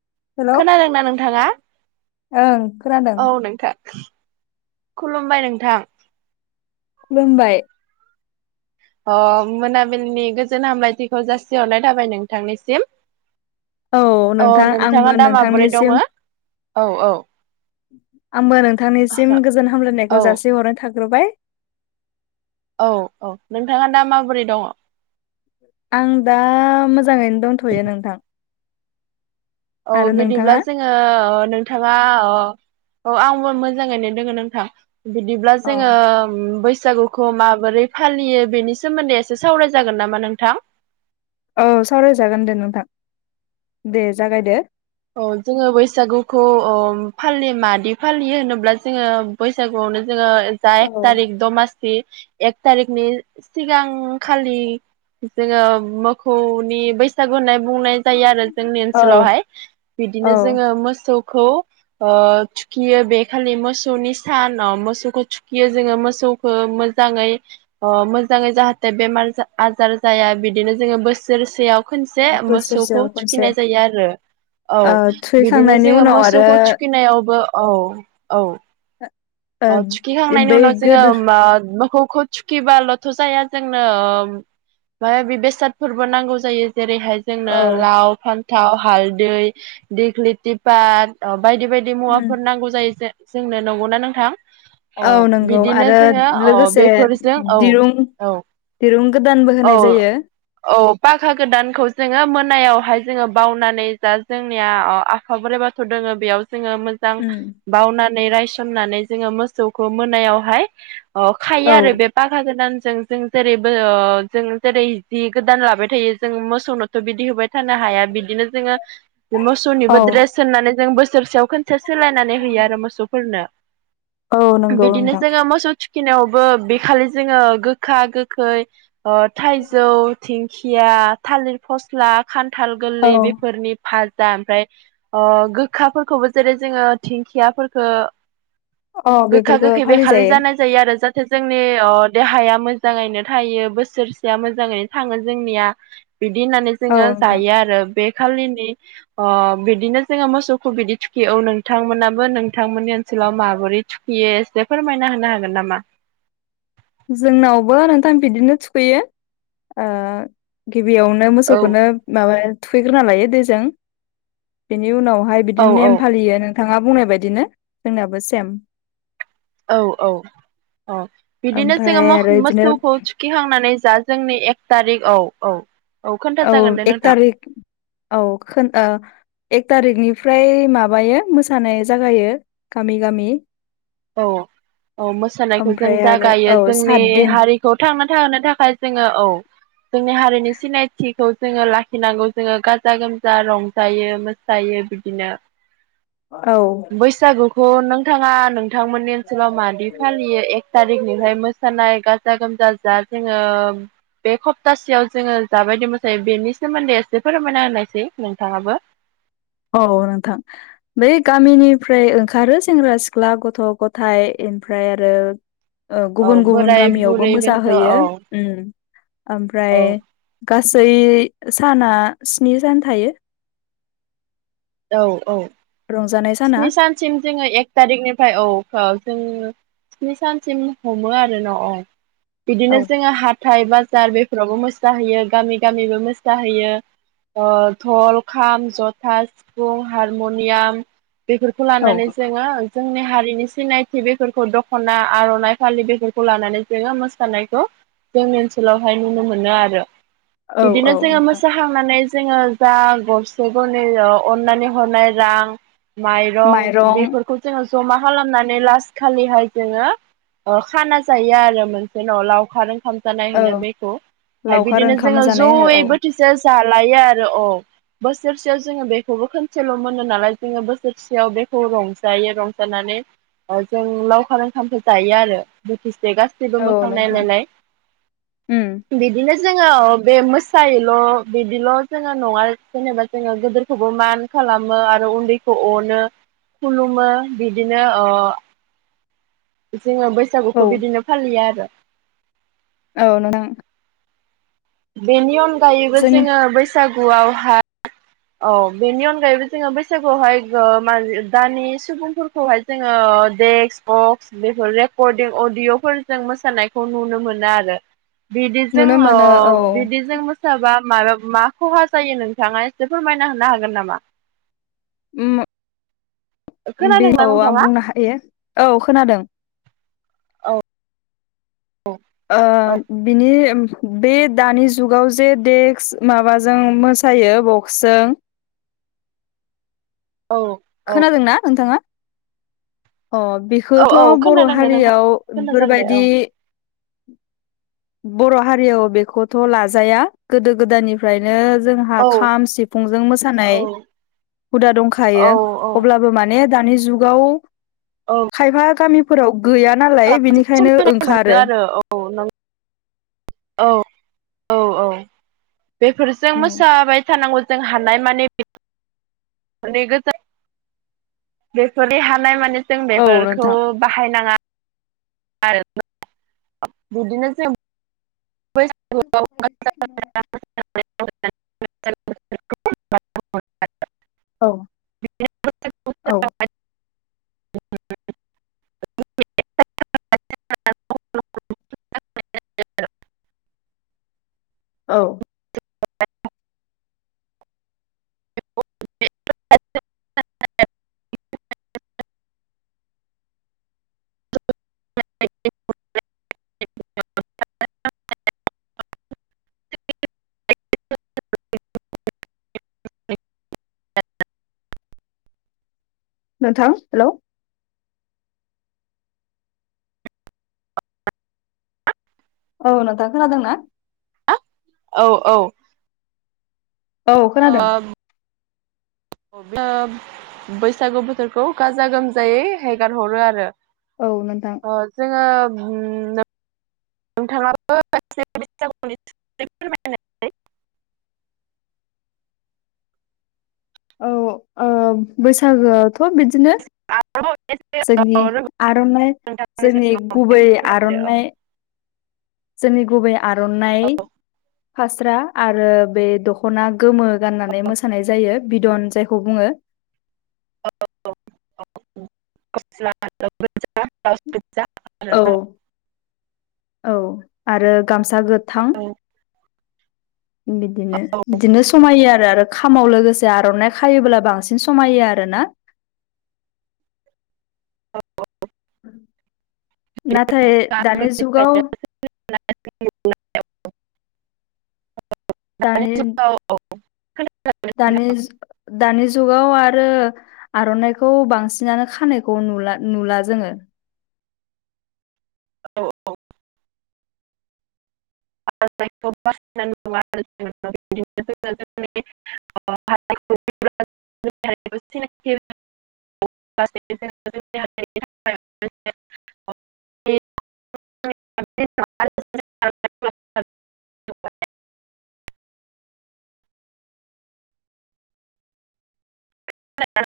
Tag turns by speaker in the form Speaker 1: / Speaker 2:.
Speaker 1: [inaudible]
Speaker 2: Hello
Speaker 1: खोनादोंनाा नोंथाङा
Speaker 2: ओं खोनादों
Speaker 1: औ नोंथां। खुलुमबाय नोंथां।
Speaker 2: खुलुमबाय
Speaker 1: अ मोनाबिलिनि गोजोन हामलायथिखौ जासिहरनाय थाबाय नोंथांनिसिम। औ
Speaker 2: नोंथां
Speaker 1: नोंथाङा
Speaker 2: आंबो
Speaker 1: दा माबोरै
Speaker 2: नोंथांनिसिम
Speaker 1: दङो औ औ।
Speaker 2: आंबो नोंथांनिसिम गोजोन
Speaker 1: औ
Speaker 2: हामलायनायखौ जासि हरनाय थाग्रोबाय।
Speaker 1: औ औ नोंथाङा दा माबोरै दङ?
Speaker 2: आं दा मोजाङैनो दंथ'यो नोंथां।
Speaker 1: औ
Speaker 2: आरो
Speaker 1: बिदिब्ला
Speaker 2: नोंथाङा
Speaker 1: जोङो। औ नोंथाङा अ अ आंबो मोजाङैनो दोङो नोंथां। बिदिब्ला
Speaker 2: अ
Speaker 1: जोङो बैसागु खौ माबोरै फालियो बेनि सोमोन्दै एसे सावराय जागोन नामा नोंथां?
Speaker 2: औ सावरायजागोन दे नोंथां दे जागायदो।
Speaker 1: औ जोङो बैसागुखौ ओ फालियो मादै फालियो होनोब्ला जोङो बैसागुआवनो जोङो जा
Speaker 2: औ
Speaker 1: एक थारिख दमा [inaudible] एक थारिखनि सिगां खालि जोङो मोखौनि बैसागु होनना बुंनाय। जायो आरो जोंनि
Speaker 2: औ
Speaker 1: ओनसोलावहाय
Speaker 2: औ
Speaker 1: बिदिनो जोङो मोसौखौ। थुखियो बे खालि मोसौनि सान मोसौखौ थुखियो जोङो मोसौ मोजाङै अ मोजाङै जाहाथे बेमार आजार जाया बिदिनो जोङो बोसोरसेयाव खनसे
Speaker 2: बोसोरसेयाव
Speaker 1: मोसौखौ
Speaker 2: खनसे
Speaker 1: थुखिनाय जायो आरो। औ
Speaker 2: ओ
Speaker 1: बिदिनो
Speaker 2: थुखैखांनायनि
Speaker 1: जोङो
Speaker 2: उनाव आरो
Speaker 1: मोसौखौ थुखिनायावबो औ औ।
Speaker 2: ओ
Speaker 1: अ थुखिखांनायनि
Speaker 2: बै
Speaker 1: उनाव जोङो
Speaker 2: गोदो
Speaker 1: मा मोखौखौ थुखिबाल'थ' जाया जोंनो म बे बेसादफोरबो नांगौ जायो जेरैहाय जोंनो
Speaker 2: औ
Speaker 1: लाव फान्थाव हालदै दग्लिथिफात बायदि बायदि दि
Speaker 2: उम
Speaker 1: मुवाफोर नांगौ जायो जोंनो नंगौना नोंथां। अ
Speaker 2: औ नंगौ
Speaker 1: बिदिनो
Speaker 2: आरो
Speaker 1: जोङो अ
Speaker 2: लोगोसे
Speaker 1: बेफोरजों औ
Speaker 2: दिरुं
Speaker 1: औ
Speaker 2: दिरुं गोदानबो होनाय
Speaker 1: औ
Speaker 2: जायो।
Speaker 1: औ पाखा गोदानखौ जोङो मोनायावहाय जोङो बावनानै जा जोंनिया आफा बोराइ बाथौ दोङो बेयाव जोङो मोजां
Speaker 2: उम
Speaker 1: बाउनानै रायसोमनानै जोङो मोसौखौ मोनायावहाय
Speaker 2: औ
Speaker 1: खायो आरो बे फाखा गोदानजों जों जेरैबो जों जेरै जि गोदान लाबाय थायो जों मोसौनो बिदि होबाय थानो हाया बिदिनो जोङो मोसौनिबो
Speaker 2: औ
Speaker 1: ड्रेस होननानै जों बोसोरसेयाव खनसे सोलायनानै होयो आरो मोसौफोरनो।
Speaker 2: औ नंगौ
Speaker 1: बिदिनो
Speaker 2: नोंथां
Speaker 1: जोङो मोसौ थु खैनायावबो बेखालि जोङो गोखा गोखै थाइजौ दिंखिया थालिर फस्ला खान्थाल
Speaker 2: औ
Speaker 1: गोरलै बेफोरनि फाजा ओमफ्राय ओ गोखाफोरखौबो जेरै जोङो दिंखियाफोरखो
Speaker 2: औ
Speaker 1: गोखा
Speaker 2: बेफोरखौ
Speaker 1: गोखै बेखालि
Speaker 2: फालिजायो
Speaker 1: जानाय जायो आरो जाहाथे ओजोंनि ओ देहाया मोजाङैनो थायो बोसोरसेया मोजाङैनो थाङो जोंनिया। बिदि होननानै
Speaker 2: औ
Speaker 1: जोङो
Speaker 2: नोंथां
Speaker 1: जायो आरो बे खालिनि अ बिदिनो जोङो मोसौखौ बिदि थुखियो औ नोंथांमोनाबो नोंथांमोननि ओनसोलाव माबोरै थु खैयो एसे फोरमायना होनो हागोन नामा?
Speaker 2: जोंनावबो नोंथां बिदिनो थुखैयो ओ गिबियावनो
Speaker 1: औ
Speaker 2: मोसौखौनो माबा थुखैग्रोना लायो दैजों बेनि उनावहाय
Speaker 1: औ
Speaker 2: बिदिनो
Speaker 1: औ
Speaker 2: नेम फालियो नोंथाङा बुंनाय बायदिनो जोंनाबो सेम।
Speaker 1: औ औ अ बिदिनो जोङो
Speaker 2: ओमफ्राय
Speaker 1: मोख
Speaker 2: आरो बिदिनो
Speaker 1: मोसौखौ थुखै खांनानै जा जोंनि एक थारिख औ औ खोन्था
Speaker 2: औ
Speaker 1: जागोन दे
Speaker 2: एक
Speaker 1: नोंथां।
Speaker 2: तारिख खौ औ एक थारिकनिफ्राय माबायो मोसानाय जागायो गामि गामि
Speaker 1: औ औ मोसानायखौ जों
Speaker 2: ओमफ्राय आरो
Speaker 1: जागायो
Speaker 2: औ
Speaker 1: जोंनि
Speaker 2: सात दिन
Speaker 1: हारि खौ थांना थाहो थाखाय जोङो औ जोंनि हारिनि सिनायथिखौ जोङो लाखिनांगौ जोङो गाजा गोमजा रंजायो मो सायो बिदिनो
Speaker 2: औ
Speaker 1: बैसागुखौ नोंथाङा नोंथांमोननि ओनसोलाव मादि फालियो एक थारिखनिफ्राय मोसानाय गाजा गोमजा जा जोङो बे सप्तासेयाव जोङो जाबायदि मोसायो बेनि सोमोन्दै एसे फोरमायना होननायसै नोंथाङाबो।
Speaker 2: औ नोंथां बै गामिनिफ्राय ओंखारो सेंग्रा सिख्ला गथ' गथाय ओमफ्राय आरो
Speaker 1: औ
Speaker 2: गुबुन गुबुन
Speaker 1: बोराय
Speaker 2: गामियावबो
Speaker 1: बुरै बेन्थ' औ
Speaker 2: मोसाहैयो। ओमफ्राय
Speaker 1: औ
Speaker 2: गासै साना स्नि सान थायो।
Speaker 1: औ औ
Speaker 2: रंजानाय साना
Speaker 1: बेथिं जोङो एक थारिखनिफ्राय औ जों स्नि सानसिम हमो आरो न' अ
Speaker 2: औ
Speaker 1: बिदिनो जोङो हाब हाथाय बाजार बेफोरावबो मोसाहैयो गामि गामिबो मोसाहैयो। धल खाम जथा सिफुं हारम'नियाम बेफोरखौ
Speaker 2: औ
Speaker 1: लानानै जोङो जोंनि हारिनि सिनायथि बेफोरखौ दख'ना आर'नाइ फालि बेफोरखौ लानानै जोङो मोसानायखौ जोंनि ओनसोलावहाय नुनो मोनो आरो
Speaker 2: औ औ
Speaker 1: बिदिनो जोंङो
Speaker 2: नोंथां
Speaker 1: मोसाखां नानै जोङो जा गरसे गरनै अननानै हरनाय रां माइरं बेफोरखौ जोङो जमा खालामनानै लास खालिहाय जोङो ओ खाना जायो आरो मोनसे न' लावखार ओंखाम जानाय होनो
Speaker 2: औ
Speaker 1: बेखौ ओमफ्राय
Speaker 2: लावखार
Speaker 1: बिदिनो
Speaker 2: ओंखाम
Speaker 1: जोङो
Speaker 2: जानाय
Speaker 1: जयै
Speaker 2: होनो
Speaker 1: बोथि से जालायो आरो अ बोसोरसेयाव जोङो बेखौबो खनसेल' मोनो नालाय। जोङो बोसोरसेयाव बेखौ रंजायो रंजानानै जों लावखार ओंखामखो जायो आरो बोथिसे गास गासिबो
Speaker 2: औ औ
Speaker 1: मोखां
Speaker 2: नोंथां
Speaker 1: नायलायलाय।
Speaker 2: उम
Speaker 1: बिदिनो जोङो ओ बे मोसायोल' बिदिल' जोङो नङा जेनेबा। जोङो गोदोरखौबो मान खालामो आरो उनदै अनो खुलुमो बिदिनो अ जोङो
Speaker 2: औ
Speaker 1: बैसागुखौ बिदिनो फालियो आरो।
Speaker 2: औ नोंथां।
Speaker 1: बेनि अनगायैबो
Speaker 2: जोंनि
Speaker 1: जोङो बैसागुयावहाय औ बेनि अनगायैबो जोङो बैसागुयावहाय गो मा दानि सुबुंफोरखौहाय जोङो देक्स बक्स बेफोर रेकर्डिं अदिअ'फोरजों मोसानायखौ नुनो मोनो आरो। बिदिजों
Speaker 2: नुनो
Speaker 1: ओ
Speaker 2: मोनो औ
Speaker 1: बिदिजों मोसाबा माबा मा खहा जायो नोंथाङा? एसे फोरमायना होनो हागोन नामा?
Speaker 2: उम। बे औ
Speaker 1: खोनादोंना
Speaker 2: आं
Speaker 1: नोंथाङा
Speaker 2: बुंनो हायो औ खोनादों।
Speaker 1: औ
Speaker 2: ओ
Speaker 1: औ
Speaker 2: बिनि उम। बे दानि जुगाव जे देक्स माबाजों मोसायो बक्सजों।
Speaker 1: औ
Speaker 2: खोनादोंना नोंथाङा? अ बे
Speaker 1: औ
Speaker 2: खौथ'
Speaker 1: औ
Speaker 2: बर'
Speaker 1: खोनादोंनो नोंथां
Speaker 2: हारियाव
Speaker 1: खोना जागोन दे
Speaker 2: बेफोरबायदि
Speaker 1: औ
Speaker 2: बर' हारियाव बेखौथ' लाजाया गोदो गोदायनिफ्रायनो जों हा
Speaker 1: औ
Speaker 2: खाम सिफुंजों मोसानाय
Speaker 1: औ
Speaker 2: हुदा
Speaker 1: औ
Speaker 2: दंखायो।
Speaker 1: औ
Speaker 2: अब्लाबो मा माने दानि जुगाव
Speaker 1: औ
Speaker 2: खायफा गामि फोराव गैया नालाय
Speaker 1: बांसिन
Speaker 2: बेनिखायनो
Speaker 1: समायनाय मोनो
Speaker 2: ओंखारो।
Speaker 1: आरो औ नं औ औ औ बेफोरजों मोसाबाय थानांगौ जों हानाय मानि माने गोजान बेफोरनि हानाय माने जों
Speaker 2: औ
Speaker 1: बेफोरखौ
Speaker 2: नोंथां
Speaker 1: बाहायनाङा आरो बिदिनो जों
Speaker 2: [inaudible] औ औ।
Speaker 1: [unintelligible]
Speaker 2: औ
Speaker 1: [unintelligible] [unintelligible] [unintelligible] [unintelligible] [unintelligible]
Speaker 2: नोंथां हेलौ। औ नोंथां खोनादों ना?
Speaker 1: औ औ
Speaker 2: औ खोनादों।
Speaker 1: ओ बैसागु बोथोरखौ गाजा गोमजायै हेगार हरो आरो।
Speaker 2: औ नोंथां।
Speaker 1: ओ जोङो उम नो नोंथाङाबो एसे बैसागु सोमोन्दै फोरमानाय।
Speaker 2: औ ओ बैसागोआथ' बिदिनो
Speaker 1: आरोबाव एसे
Speaker 2: जोंनि आर'नाइ
Speaker 1: नोंथांनि
Speaker 2: जोंनि
Speaker 1: सिगाङाव
Speaker 2: गुबै
Speaker 1: फोरमायदो औ
Speaker 2: आर'नाइ जोंनि गुबै आर'नाइ फास्रा आरो बे द दखना गोमो गाननानै मोसानाय जायो‌। बिदन जायखौ बुङो। औ
Speaker 1: [unintelligible]
Speaker 2: औ आरो गामसा गोथां
Speaker 1: औ
Speaker 2: उम बिदिनो बिदिनो समायो आरो आरो खामाव लोगोसे आर'नाइ खायोब्ला बांसिन समायो आरो ना [inaudible]
Speaker 1: औ [unintelligible]
Speaker 2: नाथाय दानि जुगाव
Speaker 1: [unintelligible]
Speaker 2: दानि
Speaker 1: जुगाव औ
Speaker 2: दानि दानि जुगाव आरो आर'नाइखौ बांसिनानो खानायखौ नुला नुला जोङो
Speaker 1: औ [unintelligible] [unintelligible] [unintelligible] [unintelligible] बा जोंनि हादोरनि थाखाय [unintelligible] थाखाय [unintelligible] [unintelligible]